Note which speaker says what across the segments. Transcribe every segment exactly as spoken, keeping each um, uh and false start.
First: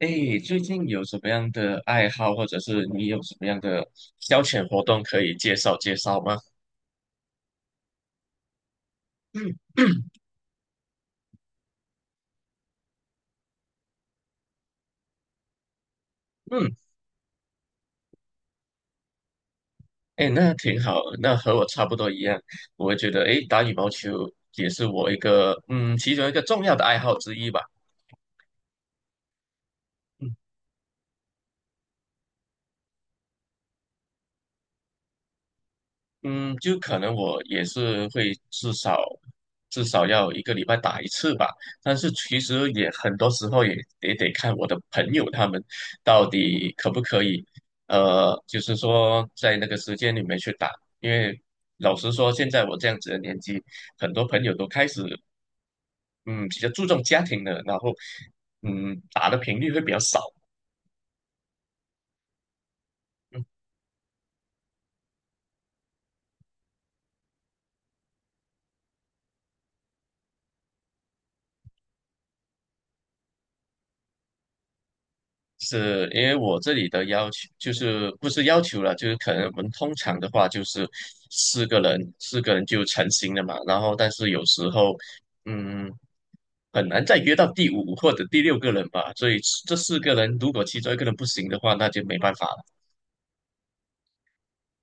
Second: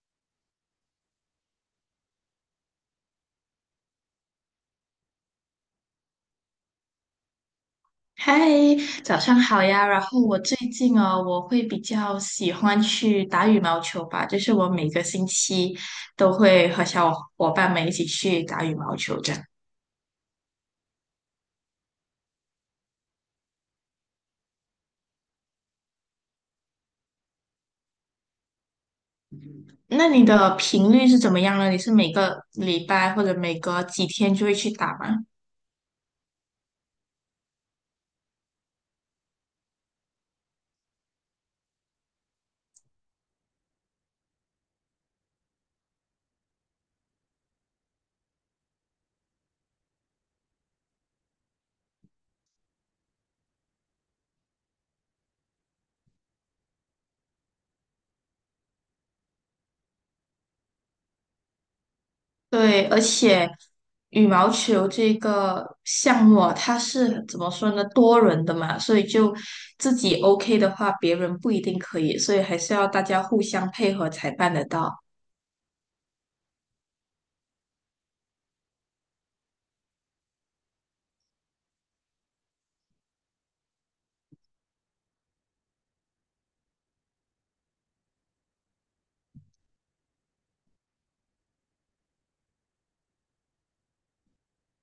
Speaker 1: 哎，最近有什么样的爱好，或者是你有什么样的消遣活动可以介绍介绍吗？
Speaker 2: 嗨，早上
Speaker 1: 嗯
Speaker 2: 好呀。然后我最近哦，我会比较喜欢去打羽毛球吧，就是我每个星期都会
Speaker 1: 嗯，
Speaker 2: 和小伙伴们一起去打羽毛球这样。
Speaker 1: 哎，那挺好，那和我差不多一样，我会觉得，哎，打羽毛球也是我一个，嗯，其中一个重要的爱好之一吧。
Speaker 2: 那你
Speaker 1: 嗯。
Speaker 2: 的频率是怎么样呢？你是每个礼拜或者每隔几天就会去打吗？
Speaker 1: 嗯，就可能我也是会至少至少要一个礼拜打一次吧，但是其实也很多时候也也得看我的朋友他们到底可不可以，呃，就是说在那个时间里面去打，因为老实说，现在我这样子的年纪，很多朋友都开始嗯比较注重家庭了，然后嗯打的频率会比较少。
Speaker 2: 对，而且羽毛球这个项目啊，它是怎么说呢？多人的嘛，所以就自己 OK 的话，别人不一定可以，所以还是要大家互相配合才办得到。
Speaker 1: 是因为我这里的要求就是不是要求了，就是可能我们通常的话就是四个人，四个人就成型了嘛。然后但是有时候，嗯，很难再约到第五或者第六个人吧。所以这四个人如果其中一个人不行的话，那就没办法了。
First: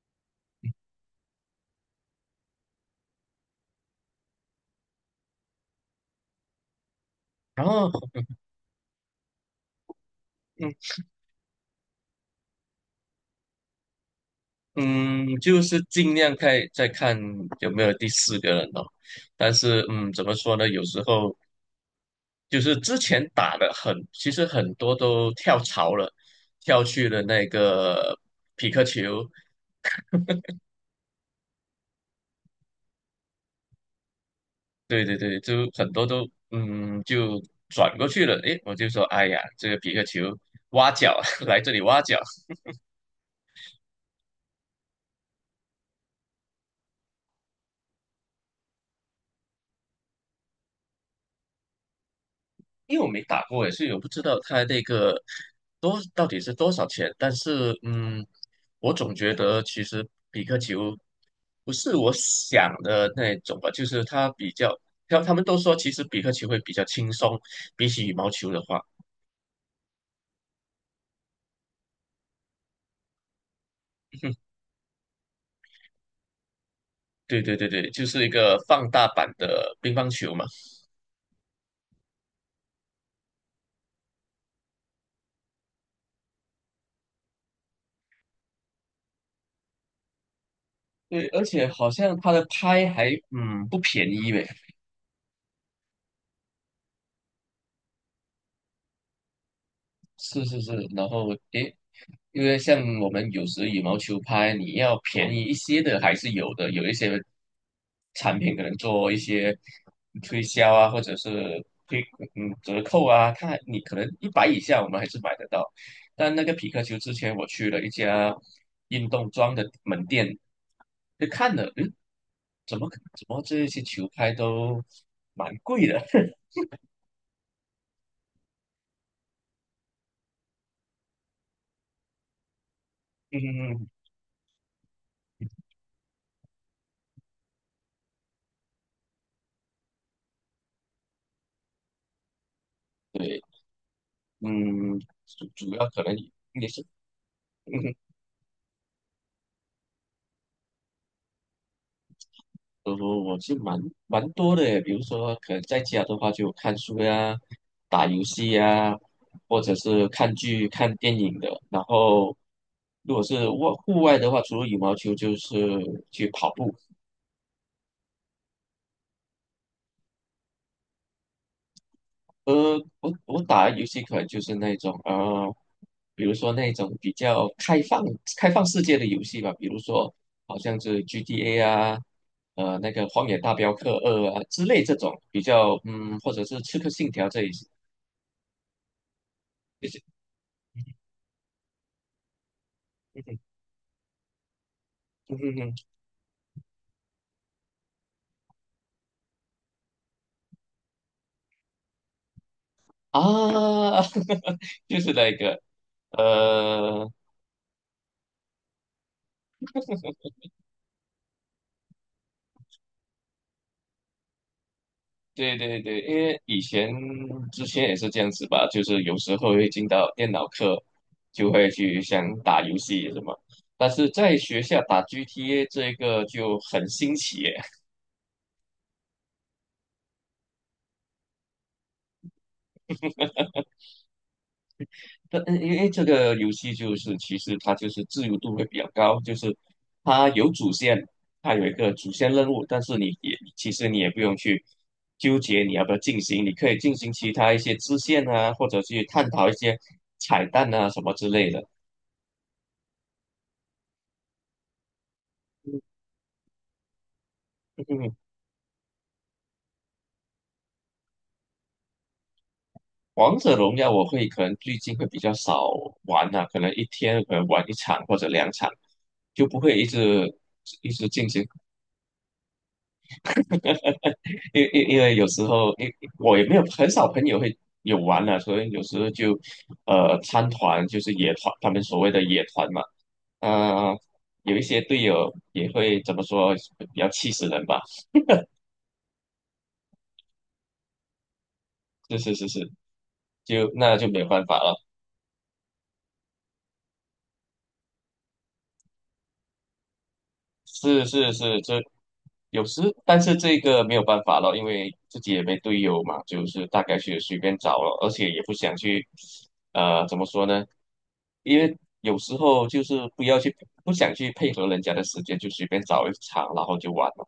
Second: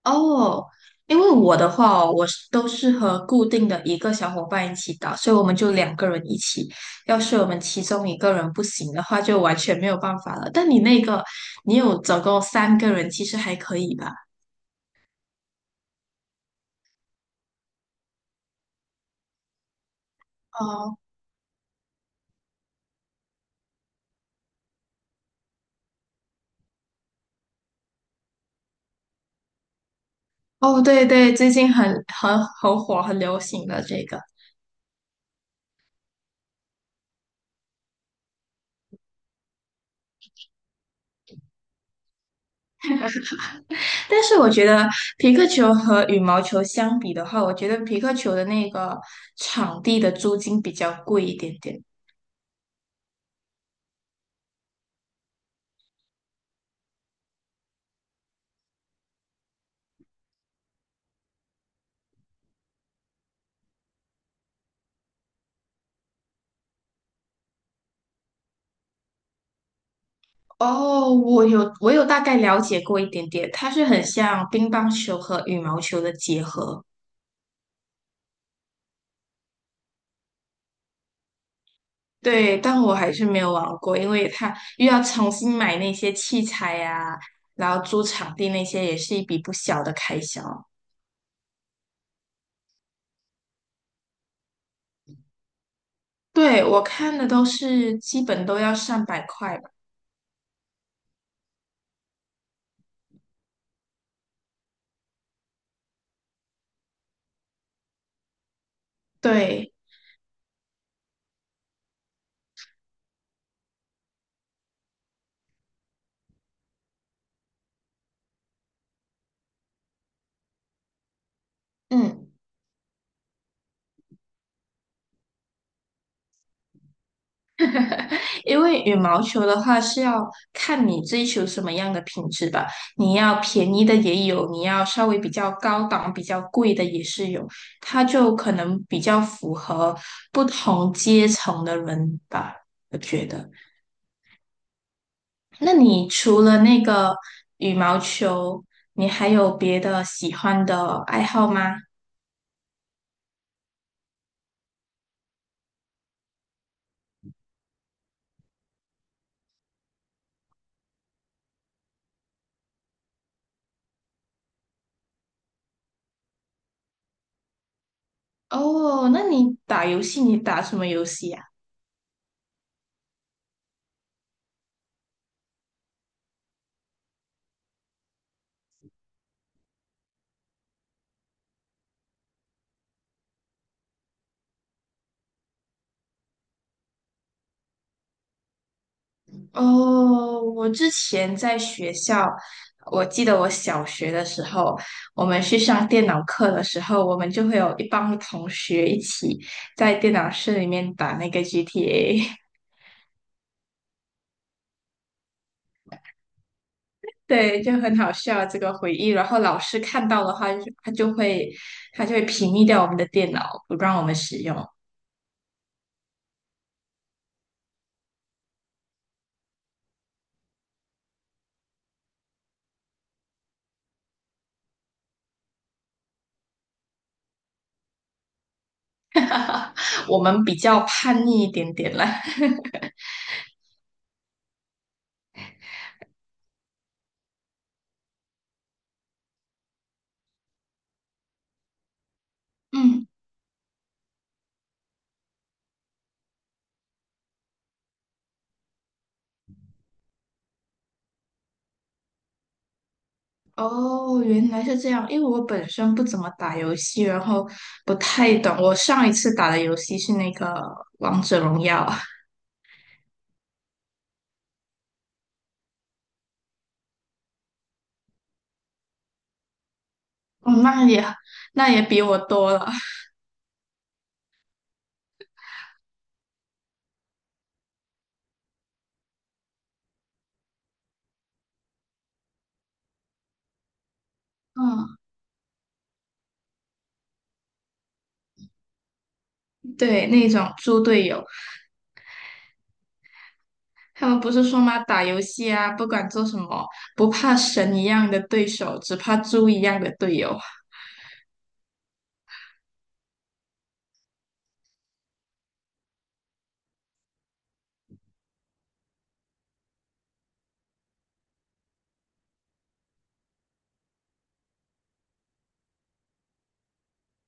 Speaker 2: 哦，因为我的话哦我是都是和固定的一个小伙伴一起打，所以我们就两个人一起。要是我们
Speaker 1: 然
Speaker 2: 其
Speaker 1: 后，
Speaker 2: 中一个人不行的话，就完全没有办法了。但
Speaker 1: 嗯
Speaker 2: 你那个，你有总共三个人，其实还可以吧？
Speaker 1: 嗯，就是尽量看再看有没有第四个人哦。但是，嗯，怎么说呢？有
Speaker 2: 哦
Speaker 1: 时候。就是之前打的很，其实很多都跳槽了，跳去了那个匹克球，
Speaker 2: 哦，对对，最近很很很火，很流行的这个。
Speaker 1: 对对对，就很多都嗯就转过去了。诶，我就说，哎呀，这个匹克球挖角 来这里挖角，
Speaker 2: 但是我觉得皮克球和羽毛球相比的话，我觉得皮克球的那个场地的租金比较贵一点点。
Speaker 1: 因为我没打过诶，所以我不知道它那个多到底是多少钱。但是，嗯，我总觉得其实比克球不是我想的那种吧，就是它比较，他他们都说其实比克球会比较轻松，比起羽毛球的话，
Speaker 2: 哦，我有我有大概了解过一点点，它是很像 乒乓球和羽毛球的结合。
Speaker 1: 对对对对，就是一个放大版的乒乓球嘛。
Speaker 2: 对，但我还是没有玩过，因为它又要重新买那些器材呀、然后租场地那些也是一笔不小的开销。
Speaker 1: 对，而且好像它的拍还嗯不便宜呗。
Speaker 2: 对，我看的都是基本都要上百块吧。
Speaker 1: 是是是，然后诶，因为像我们有时羽毛球拍，你要便宜一些的还是有的，有一些产品可能做一些
Speaker 2: 对，
Speaker 1: 推销啊，或者是推嗯折扣啊，它你可能一百以下我们还是买得到。但那个匹克球之前我去了一家运动装的门店，就看了，嗯，
Speaker 2: 嗯。
Speaker 1: 怎么怎么这些球拍都蛮贵的？
Speaker 2: 因为羽毛球的话是要看你追求什么样的品质吧，你要便宜
Speaker 1: 嗯，
Speaker 2: 的也有，你要稍微比较高档、比较贵的也是有，它就可能比较符合不同阶层的人吧，我觉
Speaker 1: 对，
Speaker 2: 得。
Speaker 1: 嗯，主
Speaker 2: 那
Speaker 1: 主要可
Speaker 2: 你
Speaker 1: 能
Speaker 2: 除了
Speaker 1: 也
Speaker 2: 那
Speaker 1: 是。
Speaker 2: 个羽
Speaker 1: 嗯。
Speaker 2: 毛球，你还有别的喜欢的爱好吗？
Speaker 1: 我我我是蛮蛮多的耶，比如说可能在家的话就看书呀、打游戏呀，或者是看剧、看电影的。然后如果是外户外的话，除了羽毛球就是去跑步。
Speaker 2: 哦，那你打游戏，你打什么游戏呀？
Speaker 1: 呃，我我打的游戏可能就是那种呃，比如说那种比较开放开放世界的游戏吧，比如说好像是 G T A 啊，呃那个《荒野大镖客二》啊之类这种比较嗯，或者是《刺客信条》这一些。
Speaker 2: 哦，我之前在学校，我
Speaker 1: 嗯
Speaker 2: 记
Speaker 1: 哼
Speaker 2: 得我小学的时候，我
Speaker 1: 嗯
Speaker 2: 们
Speaker 1: 哼
Speaker 2: 去
Speaker 1: 哼
Speaker 2: 上电脑课的时候，我们就会有一帮同学一起在电脑室里面打那个 G T A，
Speaker 1: 啊，就是那个，呃，
Speaker 2: 对，就很好笑这个回忆。然后老师看到的话，就他就会他就会屏蔽掉我们的电脑，不让我们使用。
Speaker 1: 对对对，因为以前之前也是这样子吧，就是有时候会进到电脑课，就会去想打游戏什么，但是在学校打 G T A 这个就很新奇耶
Speaker 2: 我们比较叛逆一点点啦。
Speaker 1: 对，嗯因为这个游戏就是其实它就是自由度会比较高，就是它有主线，它有一个主线任务，但是你
Speaker 2: 嗯。
Speaker 1: 也其实你也不用去纠结你要不要进行，你可以进行其他一些支线啊，或者去探讨一些彩蛋啊什么之类的。
Speaker 2: 哦，原来是这样。因为我本身不怎么打游戏，然后不
Speaker 1: 嗯，
Speaker 2: 太懂。我上一次打的游戏是那个《王者荣耀》。
Speaker 1: 王者荣耀我会可能最近会比较少玩了、可能一天可能玩一场或者两场，就不会一直
Speaker 2: 哦，那
Speaker 1: 一
Speaker 2: 也
Speaker 1: 直进行
Speaker 2: 那也比我多了。
Speaker 1: 因因因为有时候，因我也没有很少朋友会有玩啊，所以有时候就呃参团，就是野团，他们所谓的野团嘛。呃，有一些
Speaker 2: 嗯，
Speaker 1: 队友也会怎么说，比较气死人吧。
Speaker 2: 对，那种猪队友。
Speaker 1: 是是是是，就那就
Speaker 2: 他
Speaker 1: 没
Speaker 2: 们
Speaker 1: 有
Speaker 2: 不
Speaker 1: 办
Speaker 2: 是
Speaker 1: 法
Speaker 2: 说
Speaker 1: 了。
Speaker 2: 吗？打游戏啊，不管做什么，不怕神一样的对手，只怕猪一样的队友。
Speaker 1: 是是是，这有时，但是这个没有办法了，因为自己也没队友嘛，就是大概去随便找了，而且也不想去，呃，怎么说呢？因为有时候就是不要去，不想去配合人家的时间，就随便找一场，然后就完了。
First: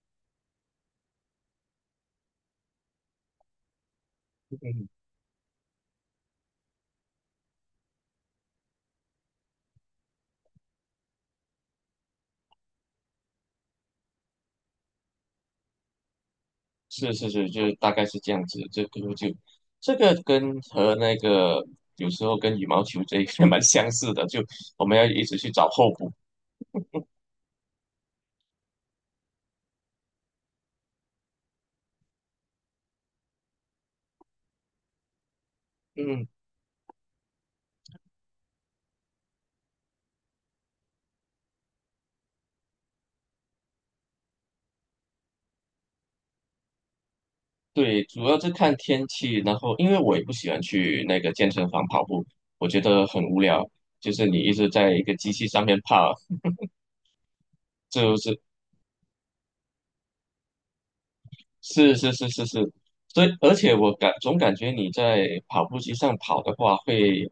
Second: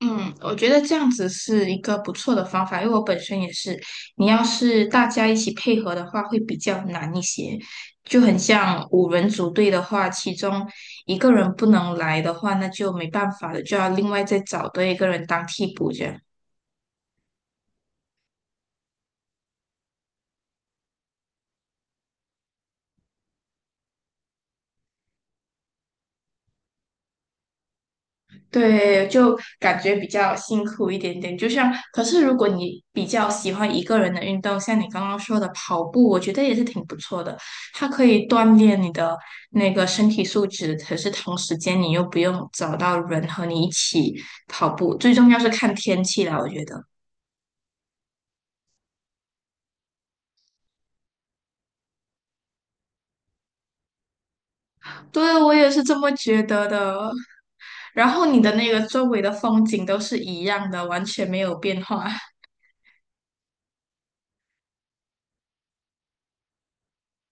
Speaker 2: 嗯，我觉得这样子是一个不错的方法，因为我本身也是，你要是
Speaker 1: 嗯，
Speaker 2: 大家一起配合的话，会比较难一些。就很像五人组队的话，其中一个人不能来的话，那就没办法了，就要另外再找多一个人当替补这样。
Speaker 1: 是是是，就大概是这样子。这个就这个跟和那个有时候跟羽毛球这一个 蛮相似的，就我们要一直去找候补。
Speaker 2: 对，就感觉比较辛苦一点点。就像，可是如果你比较喜欢一个人的运动，像你刚刚说的跑步，我
Speaker 1: 嗯。
Speaker 2: 觉得也是挺不错的。它可以锻炼你的那个身体素质，可是同时间你又不用找到人和你一起跑步。最重要是看天气啦，我觉得。
Speaker 1: 对，主要是看天气，然后因为我也不喜欢去那个健身房跑步，我觉得很无聊，就是你一直在一个机
Speaker 2: 对，
Speaker 1: 器
Speaker 2: 我
Speaker 1: 上
Speaker 2: 也
Speaker 1: 面
Speaker 2: 是这么
Speaker 1: 跑，
Speaker 2: 觉得的。然
Speaker 1: 就
Speaker 2: 后
Speaker 1: 是
Speaker 2: 你的那个周围的风景都是一样的，完全没有变
Speaker 1: 是
Speaker 2: 化。
Speaker 1: 是是是是，所以而且我感总感觉你在跑步机上跑的话会，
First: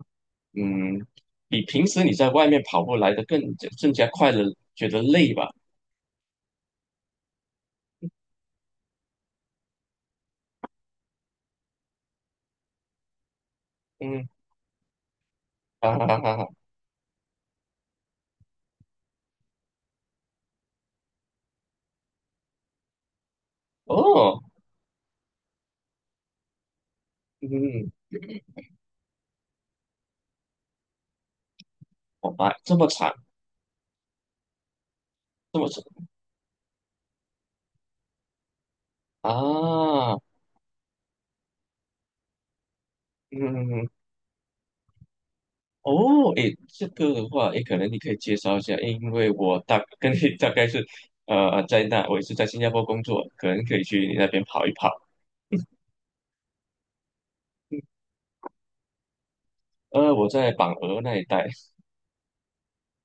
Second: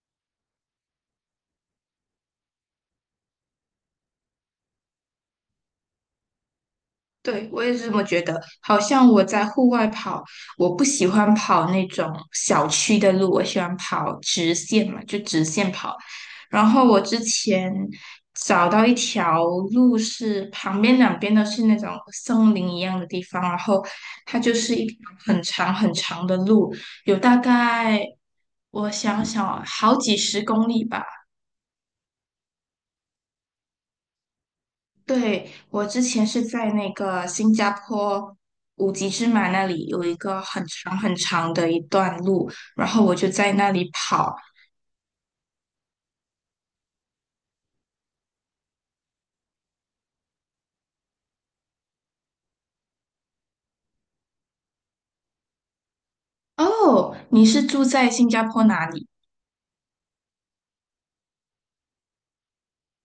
Speaker 1: 嗯，比平时你在外面跑步来的更更加快乐，觉得累吧？
Speaker 2: 对，我也是这么觉得。好像我在户外跑，我不喜欢跑那种小区的路，我喜欢跑
Speaker 1: 嗯，
Speaker 2: 直线嘛，就直线
Speaker 1: 哈
Speaker 2: 跑。
Speaker 1: 哈哈哈哈，
Speaker 2: 然后我之前找到一条路是旁边两边都是那种森林一样的地方，然后它
Speaker 1: 哦，
Speaker 2: 就是一条很长很长的路，有大
Speaker 1: 嗯，
Speaker 2: 概我想想啊好几十公里吧。
Speaker 1: 我白这么惨，
Speaker 2: 对，
Speaker 1: 这么长
Speaker 2: 我之前是在那个新加坡五级芝马那里有一
Speaker 1: 啊，
Speaker 2: 个很长很长的一段路，然后我就在那
Speaker 1: 嗯。
Speaker 2: 里跑。
Speaker 1: 哦，诶，这个的话，诶，可能你可以介绍一下，诶因为我大跟你 大概是，呃，在那我也是在新加坡工作，可能可以去你那边跑一跑。
Speaker 2: 哦，你是住在新加坡哪里？
Speaker 1: 呃，我在榜鹅那一带，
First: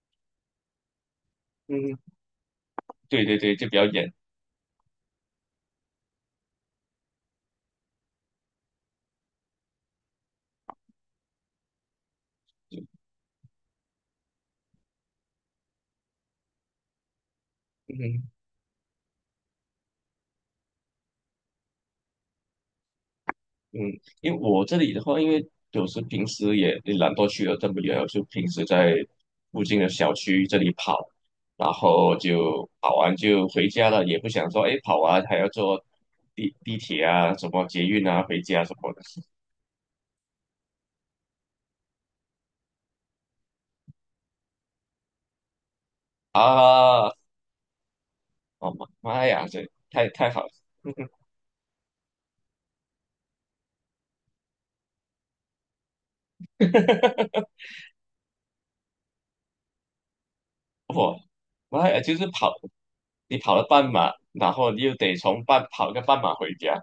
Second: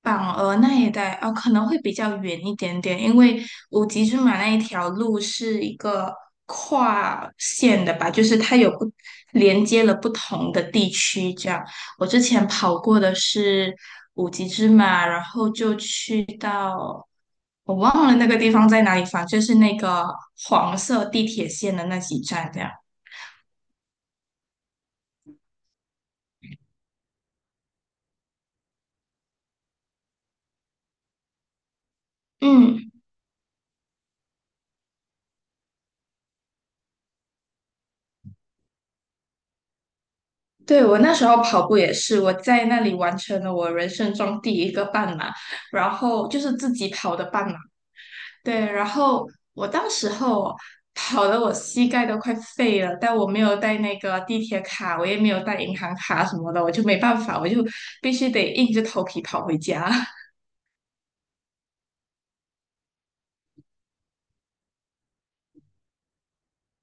Speaker 2: 榜鹅那一带哦，可能会比
Speaker 1: 嗯，
Speaker 2: 较远一点点，因
Speaker 1: 对对
Speaker 2: 为
Speaker 1: 对，就比较
Speaker 2: 五级
Speaker 1: 远，
Speaker 2: 芝马那一条路是一个跨线的吧，就是它有不连接了不同的地区这样。我之前跑过的是五级芝马，然后就去到。我忘了
Speaker 1: 嗯
Speaker 2: 那个地方在哪里，反正就是那个黄色地铁线的那几站这样。
Speaker 1: 嗯，因为我这里的话，因为有时平时也也懒惰去了这么远，我就平时在附近的小区这里跑，然后就
Speaker 2: 嗯，
Speaker 1: 跑完就回家了，也不想说，诶，跑完还要坐地地铁啊，什么捷运啊，回家什么的。
Speaker 2: 对，我那时候跑步也是，我在那里完成了我人生中第一个半马，然后就是自己
Speaker 1: 啊，
Speaker 2: 跑的半马。对，
Speaker 1: 哦
Speaker 2: 然
Speaker 1: 妈妈
Speaker 2: 后
Speaker 1: 呀，
Speaker 2: 我
Speaker 1: 这
Speaker 2: 当时
Speaker 1: 太太好了，
Speaker 2: 候跑的我膝盖都快废了，但我没有带那个地铁卡，我也没有带银行卡什么的，我就没办 法，我就必须得硬着头皮跑回家。
Speaker 1: 我妈呀，就是跑，你跑了半马，然后你又得从半跑个半马回家，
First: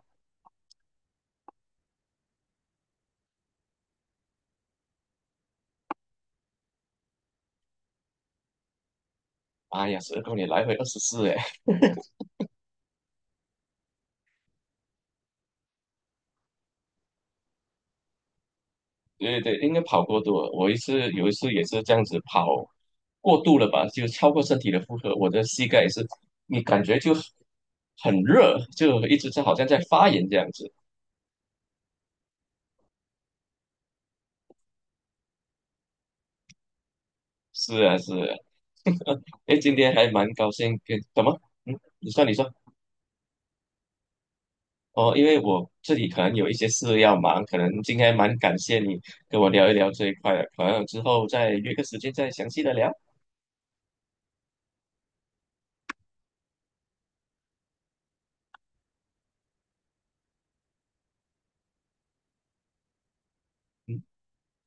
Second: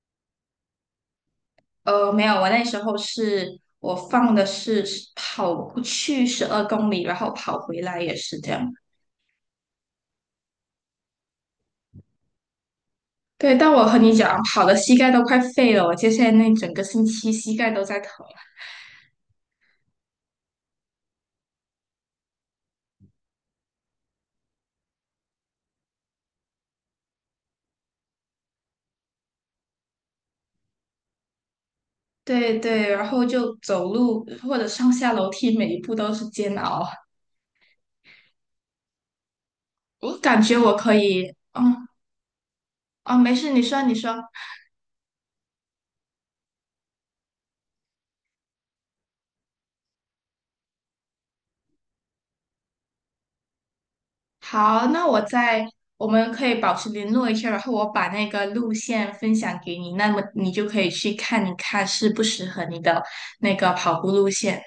Speaker 2: 呃，没有，我那时候是我放的是跑去十二公里，然后跑回来也是这样。
Speaker 1: 哎呀，十二公里来回二十四，哎，
Speaker 2: 对，但我和你讲，跑的膝盖都快废了，我接下来那整个星期膝盖都在疼。
Speaker 1: 对对，应该跑过度了。我一次有一次也是这样子跑过度了吧，就超过身体的负荷，我的膝盖也是，你感觉就很热，就一直在好像在发炎这样子。
Speaker 2: 对对，然后就走路或者上下楼梯，每一步都是煎熬。
Speaker 1: 是啊，是啊，哎，今天还
Speaker 2: 我
Speaker 1: 蛮
Speaker 2: 感
Speaker 1: 高
Speaker 2: 觉我
Speaker 1: 兴
Speaker 2: 可
Speaker 1: 跟，怎
Speaker 2: 以，
Speaker 1: 么？嗯，
Speaker 2: 嗯。
Speaker 1: 你说，你说。
Speaker 2: 啊，没事，你说你说。
Speaker 1: 哦，因为我自己可能有一些事要忙，可能今天蛮感谢你跟我聊一聊这一块的，可能之后再约个时间再详细的聊。
Speaker 2: 好，那我在，我们可以保持联络一下，然后我把那个路线分享给你，那么你就可以去看一看适不适合你的那个跑
Speaker 1: 嗯，
Speaker 2: 步路线。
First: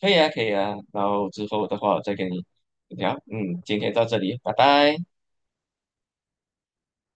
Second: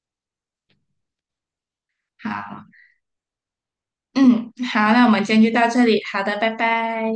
Speaker 1: 可以啊，可以啊。然后之后的话，我再跟你
Speaker 2: 好，
Speaker 1: 聊。嗯，今天到这里，
Speaker 2: 嗯，
Speaker 1: 拜
Speaker 2: 好，
Speaker 1: 拜。
Speaker 2: 那我们今天就到这里，好的，拜拜。